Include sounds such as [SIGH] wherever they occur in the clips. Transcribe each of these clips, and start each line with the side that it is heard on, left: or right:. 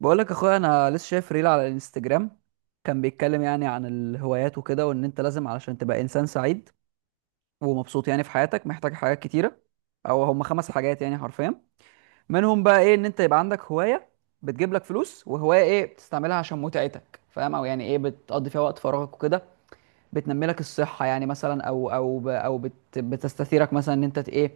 right: بقول لك اخويا، انا لسه شايف ريل على الانستجرام. كان بيتكلم يعني عن الهوايات وكده، وان انت لازم علشان تبقى انسان سعيد ومبسوط يعني في حياتك محتاج حاجات كتيره، او هم خمس حاجات يعني حرفيا. منهم بقى ايه؟ ان انت يبقى عندك هوايه بتجيب لك فلوس، وهوايه ايه بتستعملها عشان متعتك، فاهم؟ او يعني ايه بتقضي فيها وقت فراغك وكده، بتنمي لك الصحه يعني، مثلا او بتستثيرك مثلا ان انت ايه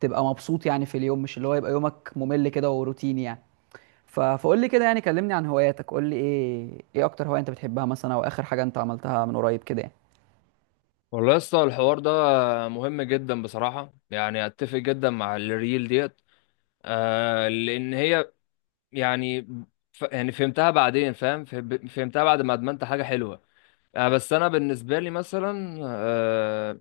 right: تبقى مبسوط يعني في اليوم، مش اللي هو يبقى يومك ممل كده وروتيني يعني. فقول لي كده، يعني كلمني عن هواياتك، قول لي ايه اكتر هواية انت بتحبها مثلا، او اخر حاجة انت عملتها من قريب كده يعني.
left: والله يا اسطى، الحوار ده مهم جدا بصراحة. يعني اتفق جدا مع الريل ديت. لان هي يعني. ف يعني فهمتها بعدين، فاهم، فهمتها بعد ما ادمنت حاجة حلوة. بس انا بالنسبة لي مثلا،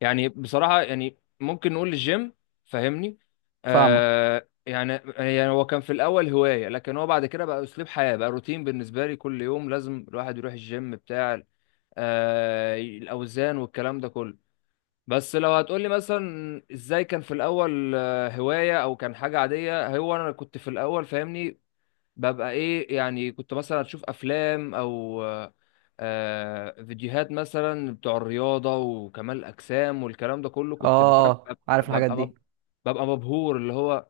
left: يعني بصراحة يعني ممكن نقول الجيم، فاهمني؟
right: فاهمة.
left: آه يعني يعني هو كان في الاول هواية، لكن هو بعد كده بقى اسلوب حياة، بقى روتين بالنسبة لي. كل يوم لازم الواحد يروح الجيم بتاع الاوزان والكلام ده كله. بس لو هتقولي مثلا ازاي كان في الاول، هواية او كان حاجة عادية. هو انا كنت في الاول فاهمني؟ ببقى ايه؟ يعني كنت مثلا اشوف افلام او فيديوهات مثلا بتوع الرياضة وكمال الاجسام والكلام ده كله،
right: اه
left: كنت بفهم.
right: عارف الحاجات
left: ببقى مب-
right: دي.
left: ببقى مبهور اللي هو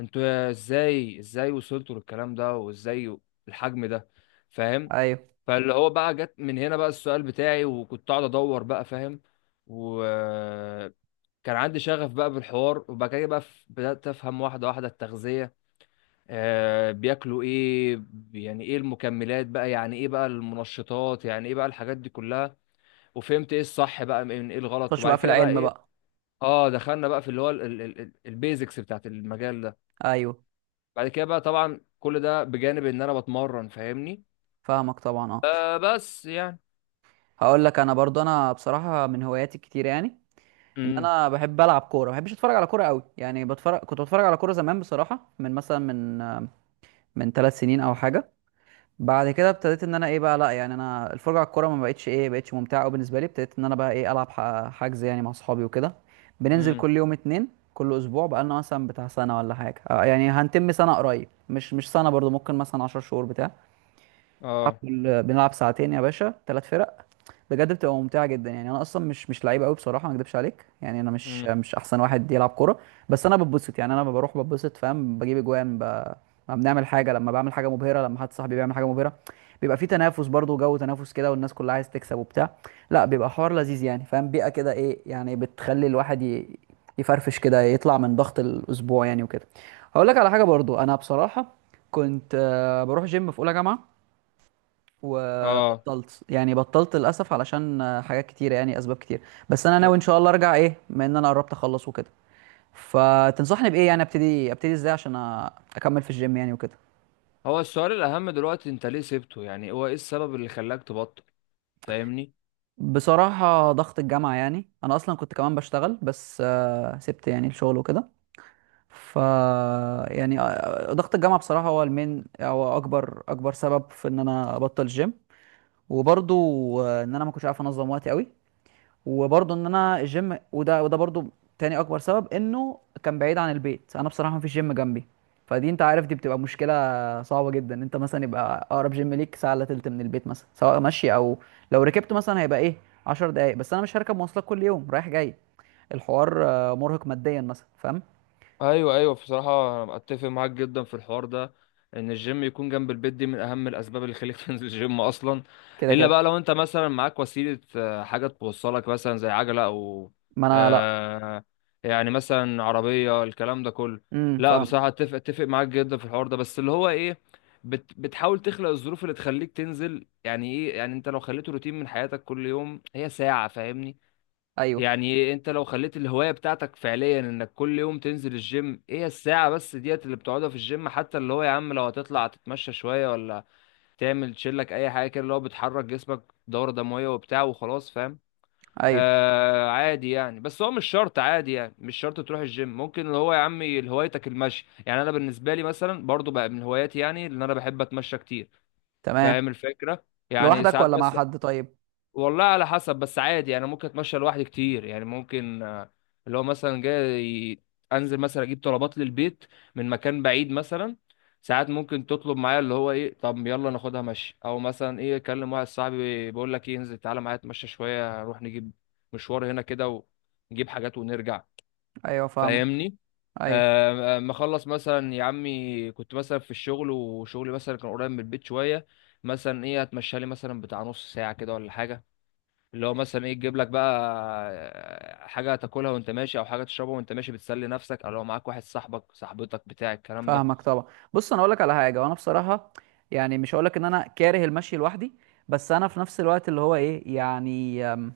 left: انتوا ازاي وصلتوا للكلام ده وازاي الحجم ده، فاهم؟
right: ايوه.
left: فاللي هو بقى جت من هنا بقى السؤال بتاعي، وكنت قاعد ادور بقى، فاهم؟ و كان عندي شغف بقى بالحوار، وبعد كده بقى بدأت أفهم واحدة واحدة التغذية. بياكلوا إيه، يعني إيه المكملات بقى، يعني إيه بقى المنشطات، يعني إيه بقى الحاجات دي كلها. وفهمت إيه الصح بقى من إيه الغلط،
right: خش
left: وبعد
right: بقى في
left: كده بقى
right: العلم
left: إيه؟
right: بقى.
left: دخلنا بقى في اللي هو البيزكس بتاعت المجال ده.
right: ايوه
left: بعد كده بقى طبعا كل ده بجانب إن أنا بتمرن، فاهمني؟
right: فاهمك طبعا، اه.
left: بس يعني.
right: هقول لك انا برضو، انا بصراحة من هواياتي الكتير يعني، ان
left: امم.
right: انا بحب العب كورة، ما بحبش اتفرج على كورة قوي يعني. بتفرج، كنت بتفرج على كورة زمان بصراحة، من مثلا من من ثلاث سنين او حاجة. بعد كده ابتديت ان انا ايه بقى، لا يعني انا الفرجه على الكوره ما بقتش، ايه، بقتش ممتعه قوي بالنسبه لي. ابتديت ان انا بقى ايه العب حجز يعني مع اصحابي وكده. بننزل
left: امم.
right: كل يوم اتنين، كل اسبوع بقى لنا مثلا بتاع سنه ولا حاجه يعني هنتم سنه قريب، مش سنه برضو، ممكن مثلا 10 شهور بتاع. بنلعب
left: آه.
right: كل- بنلعب ساعتين يا باشا، ثلاث فرق. بجد بتبقى ممتعه جدا. يعني انا اصلا مش لعيب قوي بصراحه، ما اكدبش عليك، يعني انا مش
left: امم.
right: مش احسن واحد يلعب كوره، بس انا بتبسط يعني. انا بروح بتبسط، فاهم، بجيب اجوان، ب... لما بنعمل حاجه، لما بعمل حاجه مبهره، لما حد صاحبي بيعمل حاجه مبهره، بيبقى في تنافس برضه، جو تنافس كده، والناس كلها عايز تكسب وبتاع. لا بيبقى حوار لذيذ يعني فاهم، بيئه كده، ايه يعني بتخلي الواحد ي... يفرفش كده، يطلع من ضغط الاسبوع يعني وكده. هقول لك على حاجه برضو انا بصراحه، كنت بروح جيم في اولى جامعه،
left: آه.
right: وبطلت يعني، بطلت للاسف علشان حاجات كتيره يعني، اسباب كتير. بس انا ناوي
left: طب،
right: ان شاء الله ارجع ايه، بما ان انا قربت اخلص وكده. فتنصحني بايه يعني؟ ابتدي، ابتدي ازاي عشان اكمل في الجيم يعني وكده.
left: هو السؤال الأهم دلوقتي، أنت ليه سبته؟ يعني هو إيه السبب اللي خلاك تبطل؟ فاهمني؟
right: بصراحه ضغط الجامعه، يعني انا اصلا كنت كمان بشتغل، بس سبت يعني الشغل وكده. ف يعني ضغط الجامعه بصراحه هو المين، هو اكبر سبب في ان انا ابطل الجيم. وبرضو ان انا ما كنتش عارف انظم وقتي قوي. وبرضه ان انا الجيم، وده برضه، تاني اكبر سبب، انه كان بعيد عن البيت. انا بصراحه مفيش جيم جنبي، فدي انت عارف دي بتبقى مشكله صعبه جدا. انت مثلا يبقى اقرب جيم ليك ساعه الا تلت من البيت مثلا، سواء مشي او لو ركبت مثلا هيبقى ايه 10 دقايق، بس انا مش هركب مواصلات كل يوم رايح جاي. الحوار مرهق ماديا مثلا، فاهم.
left: ايوه ايوه، بصراحه انا اتفق معاك جدا في الحوار ده، ان الجيم يكون جنب البيت دي من اهم الاسباب اللي خليك [LAUGHS] تنزل الجيم اصلا.
right: كده
left: الا
right: كده.
left: بقى لو انت مثلا معاك وسيله، حاجه توصلك، مثلا زي عجله او
right: ما انا لا.
left: آه، يعني مثلا عربيه، الكلام ده كله.
right: امم،
left: لا
right: فاهم.
left: بصراحه، اتفق اتفق معاك جدا في الحوار ده، بس اللي هو ايه، بتحاول تخلق الظروف اللي تخليك تنزل. يعني ايه؟ يعني انت لو خليته روتين من حياتك، كل يوم هي ساعه، فاهمني؟
right: ايوه
left: يعني انت لو خليت الهواية بتاعتك فعليا انك كل يوم تنزل الجيم، ايه الساعة بس ديت اللي بتقعدها في الجيم. حتى اللي هو يا عم، لو هتطلع تتمشى شوية، ولا تعمل تشيلك اي حاجة كده اللي هو بتحرك جسمك، دورة دموية وبتاع وخلاص، فاهم؟
right: ايوه
left: عادي يعني، بس هو مش شرط، عادي يعني مش شرط تروح الجيم. ممكن اللي هو يا عمي هوايتك المشي. يعني انا بالنسبة لي مثلا برضو بقى من هواياتي، يعني ان انا بحب اتمشى كتير،
right: تمام.
left: فاهم الفكرة؟ يعني
right: لوحدك
left: ساعات
right: ولا مع
left: بس.
right: حد طيب؟
left: والله على حسب، بس عادي يعني، ممكن اتمشى لوحدي كتير. يعني ممكن اللي هو مثلا جاي انزل مثلا اجيب طلبات للبيت من مكان بعيد مثلا. ساعات ممكن تطلب معايا اللي هو ايه، طب يلا ناخدها مشي. او مثلا ايه، اكلم واحد صاحبي بقول لك ايه، انزل تعالى معايا اتمشى شويه، نروح نجيب مشوار هنا كده، ونجيب حاجات ونرجع،
right: ايوه فاهمك.
left: فاهمني؟
right: ايوه
left: مخلص مثلا يا عمي، كنت مثلا في الشغل وشغلي مثلا كان قريب من البيت شويه، مثلا ايه اتمشى لي مثلا بتاع نص ساعه كده ولا حاجه، اللي هو مثلا ايه تجيب لك بقى حاجه تاكلها وانت ماشي، او حاجه تشربها وانت ماشي، بتسلي نفسك، او لو معاك واحد صاحبك صاحبتك بتاع الكلام ده.
right: فاهمك طبعا. بص انا اقول لك على حاجه وانا بصراحه، يعني مش هقول لك ان انا كاره المشي لوحدي، بس انا في نفس الوقت اللي هو ايه يعني،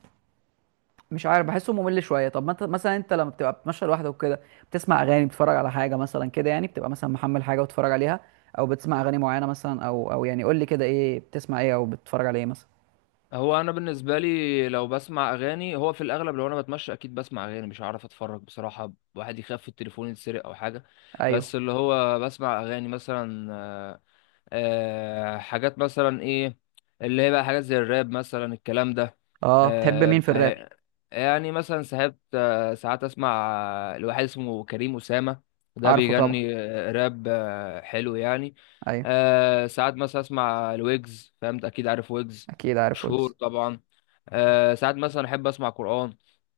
right: مش عارف، بحسه ممل شويه. طب ما انت مثلا، انت لما بتبقى بتمشي لوحدك وكده، بتسمع اغاني، بتتفرج على حاجه مثلا كده، يعني بتبقى مثلا محمل حاجه وتتفرج عليها، او بتسمع اغاني معينه مثلا، او او يعني قول لي كده، ايه بتسمع، ايه او بتتفرج على ايه مثلا.
left: هو انا بالنسبه لي، لو بسمع اغاني، هو في الاغلب لو انا بتمشى اكيد بسمع اغاني، مش هعرف اتفرج بصراحه، واحد يخاف التليفون يتسرق او حاجه. بس
right: ايوه.
left: اللي هو بسمع اغاني مثلا حاجات مثلا ايه، اللي هي بقى حاجات زي الراب مثلا، الكلام ده.
right: اه بتحب مين في
left: ف
right: الراب؟
left: يعني مثلا ساعات، ساعات اسمع لواحد اسمه كريم أسامة. ده
right: عارفه طبعا.
left: بيغني راب، حلو يعني.
right: ايوه.
left: ساعات مثلا اسمع الويجز، فهمت؟ اكيد عارف ويجز،
right: اكيد عارف
left: مشهور
right: ويجز.
left: طبعا. ساعات مثلا احب اسمع قرآن،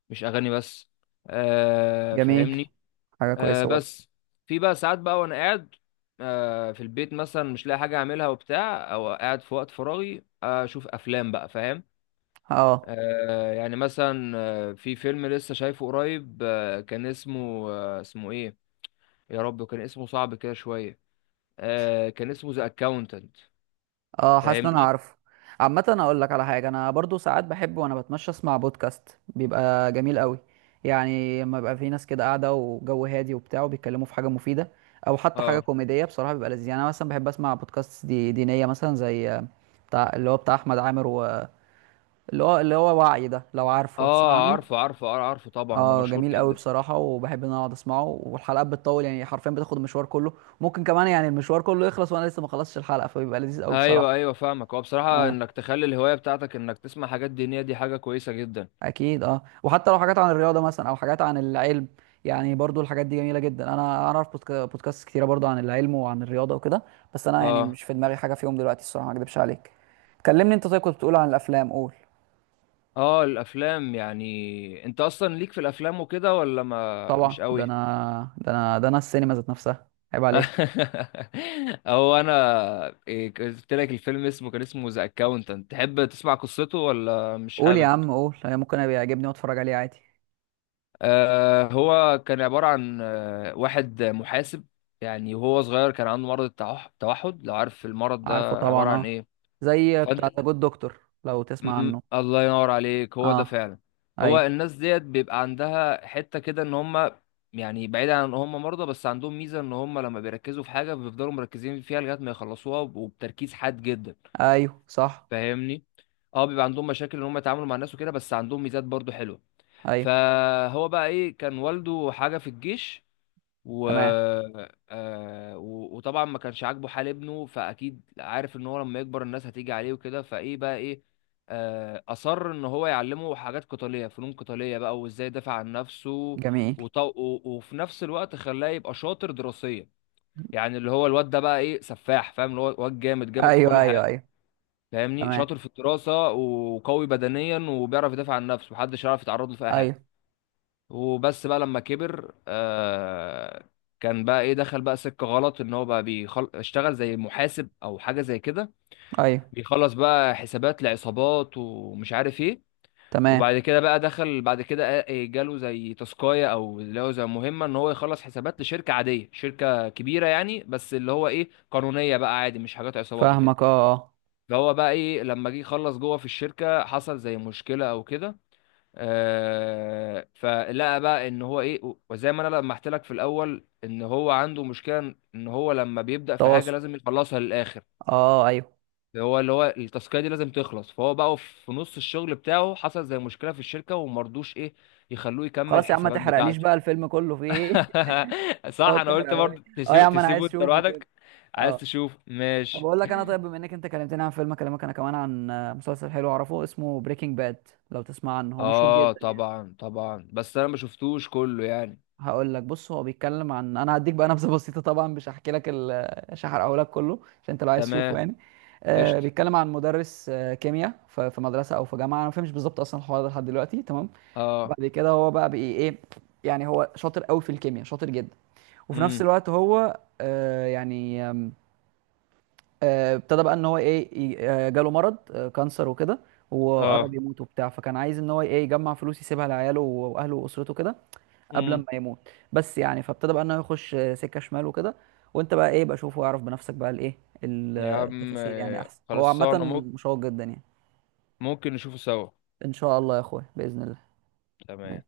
left: مش اغاني بس،
right: جميل،
left: فاهمني؟
right: حاجه كويسه برضه.
left: بس، في بقى ساعات بقى وانا قاعد في البيت مثلا مش لاقي حاجه اعملها وبتاع، او قاعد في وقت فراغي، اشوف افلام بقى، فاهم؟
right: اه
left: يعني مثلا، في فيلم لسه شايفه قريب، آه كان اسمه، اسمه ايه يا رب، كان اسمه صعب كده شويه. آه كان اسمه ذا اكاونتنت،
right: اه حاسس ان انا
left: فاهمني؟
right: عارفه. عامه انا اقول لك على حاجه، انا برضو ساعات بحب وانا بتمشى اسمع بودكاست، بيبقى جميل قوي يعني، لما يبقى في ناس كده قاعده وجو هادي وبتاع، وبيتكلموا في حاجه مفيده او حتى حاجه
left: اه
right: كوميديه، بصراحه بيبقى لذيذ. يعني انا مثلا بحب اسمع بودكاست دي دينيه مثلا، زي بتاع اللي هو بتاع احمد عامر، و اللي هو وعي ده، لو عارفه تسمع
left: اه،
right: عنه.
left: عارفه عارفه، عارفه طبعا، ده
right: اه
left: مشهور
right: جميل قوي
left: جدا.
right: بصراحه، وبحب ان انا اقعد اسمعه، والحلقات بتطول يعني حرفيا، بتاخد المشوار كله، ممكن كمان يعني المشوار كله يخلص وانا لسه ما خلصتش الحلقه، فبيبقى لذيذ قوي بصراحه.
left: ايوه ايوه، فاهمك. هو بصراحه
right: اه
left: انك تخلي الهوايه بتاعتك انك تسمع حاجات دينيه، دي حاجه كويسه جدا.
right: اكيد، اه، وحتى لو حاجات عن الرياضه مثلا، او حاجات عن العلم. يعني برضو الحاجات دي جميله جدا، انا اعرف بودكاست كتيره برضو عن العلم وعن الرياضه وكده، بس انا يعني
left: اه
right: مش في دماغي حاجه فيهم دلوقتي الصراحه، ما اكدبش عليك. كلمني انت طيب، كنت بتقول عن الافلام، قول.
left: اه، الافلام. يعني انت اصلا ليك في الافلام وكده ولا ما مش
right: طبعا، ده
left: قوي؟
right: انا، ده انا، ده انا السينما ذات نفسها، عيب عليك.
left: [LAUGHS] او انا إيه، قلت لك الفيلم اسمه، كان اسمه ذا اكاونتنت، تحب تسمع قصته ولا مش
right: قول يا
left: حابب؟
right: عم قول، يعني ممكن ابقى يعجبني واتفرج عليه عادي.
left: آه، هو كان عبارة عن واحد محاسب. يعني وهو صغير كان عنده مرض التوحد، لو عارف المرض
right: عارفه
left: ده عبارة
right: طبعا
left: عن
right: اه،
left: ايه.
right: زي
left: فانت،
right: بتاع ذا جود دكتور، لو تسمع عنه.
left: الله ينور عليك، هو ده
right: اه
left: فعلا. هو
right: ايوه
left: الناس ديت بيبقى عندها حتة كده، ان هم يعني بعيد عن ان هم مرضى، بس عندهم ميزة ان هم لما بيركزوا في حاجة بيفضلوا مركزين فيها لغاية ما يخلصوها، وبتركيز حاد جدا،
right: ايوه صح.
left: فاهمني؟ اه، بيبقى عندهم مشاكل ان هم يتعاملوا مع الناس وكده، بس عندهم ميزات برضو حلوة.
right: ايوه
left: فهو بقى ايه، كان والده حاجة في الجيش، و...
right: تمام.
left: وطبعا ما كانش عاجبه حال ابنه، فاكيد عارف ان هو لما يكبر الناس هتيجي عليه وكده. فايه بقى ايه، اصر ان هو يعلمه حاجات قتاليه، فنون قتاليه بقى، وازاي يدافع عن نفسه.
right: جميل.
left: وفي نفس الوقت خلاه يبقى شاطر دراسيا. يعني اللي هو الواد ده بقى ايه، سفاح، فاهم؟ اللي هو واد جامد جامد في
right: ايوه
left: كل
right: ايوه
left: حاجه،
right: ايوه.
left: فاهمني؟
right: تمام.
left: شاطر في الدراسه وقوي بدنيا وبيعرف يدافع عن نفسه، محدش يعرف يتعرض له في اي حاجه.
right: ايوه
left: وبس بقى لما كبر، كان بقى ايه، دخل بقى سكة غلط. ان هو بقى اشتغل زي محاسب او حاجة زي كده،
right: ايوه.
left: بيخلص بقى حسابات لعصابات ومش عارف ايه.
right: تمام
left: وبعد كده بقى دخل بعد كده، جاله زي تاسكاية، او اللي هو زي مهمة، ان هو يخلص حسابات لشركة عادية، شركة كبيرة يعني، بس اللي هو ايه، قانونية بقى، عادي مش حاجات عصابات وكده.
right: فاهمك، اه اه.
left: فهو بقى ايه لما جه يخلص جوه في الشركة، حصل زي مشكلة او كده. فلقى بقى ان هو ايه، وزي ما انا لما قلت لك في الاول، ان هو عنده مشكله ان هو لما بيبدا في حاجه
right: تواصل.
left: لازم يخلصها للاخر.
right: اه ايوه.
left: هو اللي هو التاسكيه دي لازم تخلص، فهو بقى في نص الشغل بتاعه حصل زي مشكله في الشركه ومرضوش ايه يخلوه يكمل
right: خلاص يا عم، ما
left: الحسابات
right: تحرقليش
left: بتاعته.
right: بقى الفيلم كله في ايه [LAUGHS]
left: [LAUGHS] صح،
right: اه
left: انا قلت
right: تحرقه لي.
left: برضه،
right: اه يا
left: تسيبه
right: عم انا عايز
left: تسيبه انت
right: اشوفه كده.
left: لوحدك. عايز
right: اه.
left: تشوف،
right: طب
left: ماشي.
right: اقول لك انا طيب، بما انك انت كلمتني عن فيلم، اكلمك انا كمان عن مسلسل حلو اعرفه، اسمه بريكنج باد، لو تسمع عنه، هو مشهور
left: اه
right: جدا يعني.
left: طبعا طبعا، بس انا ما شفتوش كله يعني.
right: هقول لك بص، هو بيتكلم عن، انا هديك بقى نبذه [LAUGHS] بسيطه طبعا، مش هحكي لك ال... مش هحرقه لك كله، عشان انت لو عايز تشوفه
left: تمام.
right: يعني. آه
left: قشطه.
right: بيتكلم عن مدرس آه كيمياء في مدرسه او في جامعه، انا ما فهمش بالظبط اصلا الحوار ده لحد دلوقتي، تمام؟
left: اه.
right: وبعد كده هو بقى بي ايه، يعني هو شاطر قوي في الكيمياء، شاطر جدا. وفي نفس
left: امم.
right: الوقت هو آه يعني آه ابتدى بقى ان هو ايه جاله مرض آه كانسر وكده، وقرب
left: اه.
right: يموت وبتاع. فكان عايز ان هو ايه يجمع فلوس يسيبها لعياله واهله واسرته كده قبل
left: مم.
right: ما يموت بس يعني. فابتدى بقى ان هو يخش سكه شمال وكده. وانت بقى ايه بقى شوف واعرف بنفسك بقى الايه، ال-
left: يا عم،
right: التفاصيل يعني احسن، هو عامه
left: خلصانة، ممكن
right: مشوق جدا يعني.
left: ممكن نشوفه سوا.
right: ان شاء الله يا اخويا باذن الله. ماشي.
left: تمام.